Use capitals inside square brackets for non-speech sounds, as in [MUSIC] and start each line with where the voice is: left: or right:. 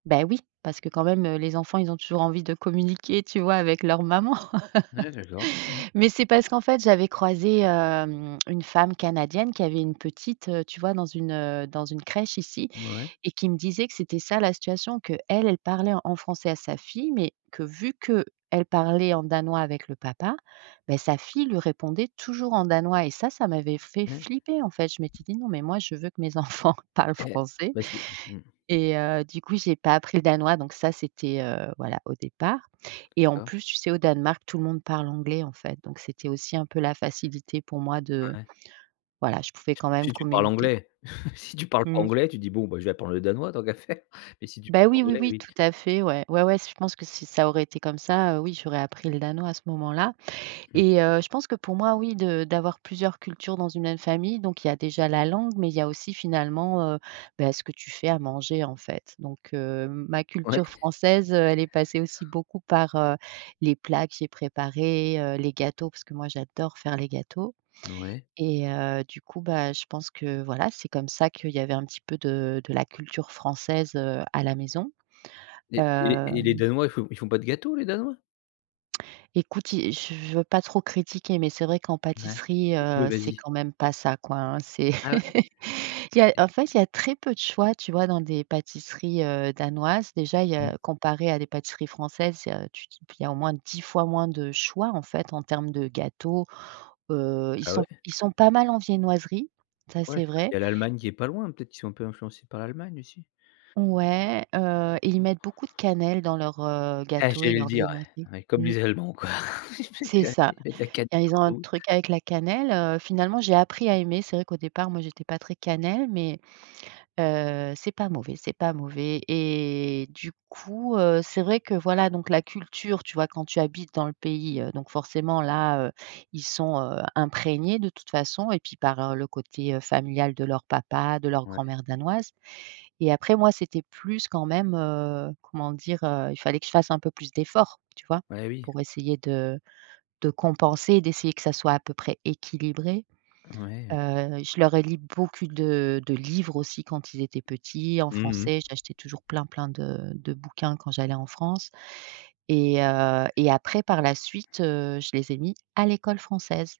right: Bah oui, parce que quand même, heu, les enfants ils ont toujours envie de communiquer tu vois, avec leur maman.
left: Ah d'accord. Mmh.
right: [LAUGHS] Mais c'est parce qu'en fait, j'avais croisé, hem, une femme canadienne qui avait une petite, tu vois dans une, heu, une crèche ici
left: Mouais.
right: et qui me disait que c'était ça la situation. Qu'elle, elle parlait en français à sa fille mais, que vu qu'elle parlait en danois avec le papa, bah sa fille lui répondait toujours en danois et ça ça m'avait fait
left: Ouais.
right: flipper en fait. Je m'étais dit: «Non mais moi, je veux que mes enfants parlent
left: Heu,
right: français»
left: bah si mmh.
right: et heu, du coup j'ai pas appris le danois donc ça c'était, heu, voilà au départ. Et en
left: La
right: plus, tu sais au Danemark, tout le monde parle anglais en fait, donc c'était aussi un peu la facilité pour moi
left: Ah
right: de
left: ouais.
right: voilà je pouvais quand même
left: Si tu parles
right: communiquer.
left: anglais. [CHUCKLES] Si tu parles pas
right: Mmh.
left: anglais, tu dis: «Bon bah, je vais apprendre le danois tant qu'à faire» mais si tu
right: Bah,
left: parles
right: oui, oui,
left: anglais,
right: oui
left: oui.
right: tout à fait. Ouais, ouais, ouais, je pense que si ça aurait été comme ça, heu, oui j'aurais appris le danois à ce moment-là
left: Mmh.
right: et heu, je pense que pour moi oui de d'avoir plusieurs cultures dans une même famille, donc il y a déjà la langue, mais il y a aussi finalement, heu, bah ce que tu fais à manger en fait. Donc heu, ma
left: Ouais.
right: culture française, heu, elle est passée aussi beaucoup par, heu, les plats que j'ai préparés, heu, les gâteaux, parce que moi j'adore faire les gâteaux
left: N ouais.
right: et heu, du coup, bah je pense que, voilà, c'est comme ça qu'il y avait un petit peu de de la culture française, heu, à la maison.
left: Et et et les
right: Hem
left: Danois ils font ils font pas de gâteau, les Danois?
right: Écoute i je je veux pas trop critiquer, mais c'est vrai qu'en
left: Ouais,
right: pâtisserie,
left: tu peux,
right: heu, c'est
left: vas-y.
right: quand même pas ça, quoi, hein. C'est
left: Ah ouais?
right: [LAUGHS] il y a en fait, il y a très peu de choix, tu vois dans des pâtisseries, heu, danoises. Déjà, il y
left: Mmh.
right: a comparé à des pâtisseries françaises, tu dis p il y au moins 10 fois moins de choix en fait, en termes de gâteaux. Heu, ils
left: Ah
right: sont
left: ouais?
right: ils sont pas mal en viennoiserie, ça
left: Ouais,
right: c'est
left: c'est parce qu'il
right: vrai.
left: y a l'Allemagne qui est pas loin? Peut-être qu'ils sont un peu influencés par l'Allemagne aussi?
right: Ouais, heu et ils mettent beaucoup de cannelle dans leurs, heu,
left: Ah
right: gâteaux et
left: j'allais le
right: leurs
left: dire ouais.
right: viennoiseries.
left: Oui comme
right: Mmh.
left: les Allemands quoi. [LAUGHS]
right: C'est
left: Q
right: ça.
left: ils mettent de la cannelle
right: Dire ils ont un
left: partout.
right: truc avec la cannelle, heu, finalement j'ai appris à aimer. C'est vrai qu'au départ moi je n'étais pas très cannelle, mais, heu, c'est pas mauvais, c'est pas mauvais et du coup, heu, c'est vrai que, voilà, donc la culture, tu vois quand tu habites dans le pays, heu, donc forcément, là, heu, ils sont, heu, imprégnés de toute façon et puis par le côté familial de leur papa, de leur
left: Ouais.
right: grand-mère danoise et après moi, c'était plus quand même, heu, comment dire, heu, il fallait que je fasse un peu plus d'efforts, tu vois?
left: Bah oui.
right: Pour essayer de de compenser et d'essayer que ça soit à peu près équilibré.
left: Ouais.
right: Heu, je leur ai lu beaucoup de de livres aussi quand ils étaient petits, en
left: Mmh
right: français.
left: mh.
right: J'achetais toujours plein, plein de de bouquins quand j'allais en France et heu et après par la suite, heu, je les ai mis à l'école française.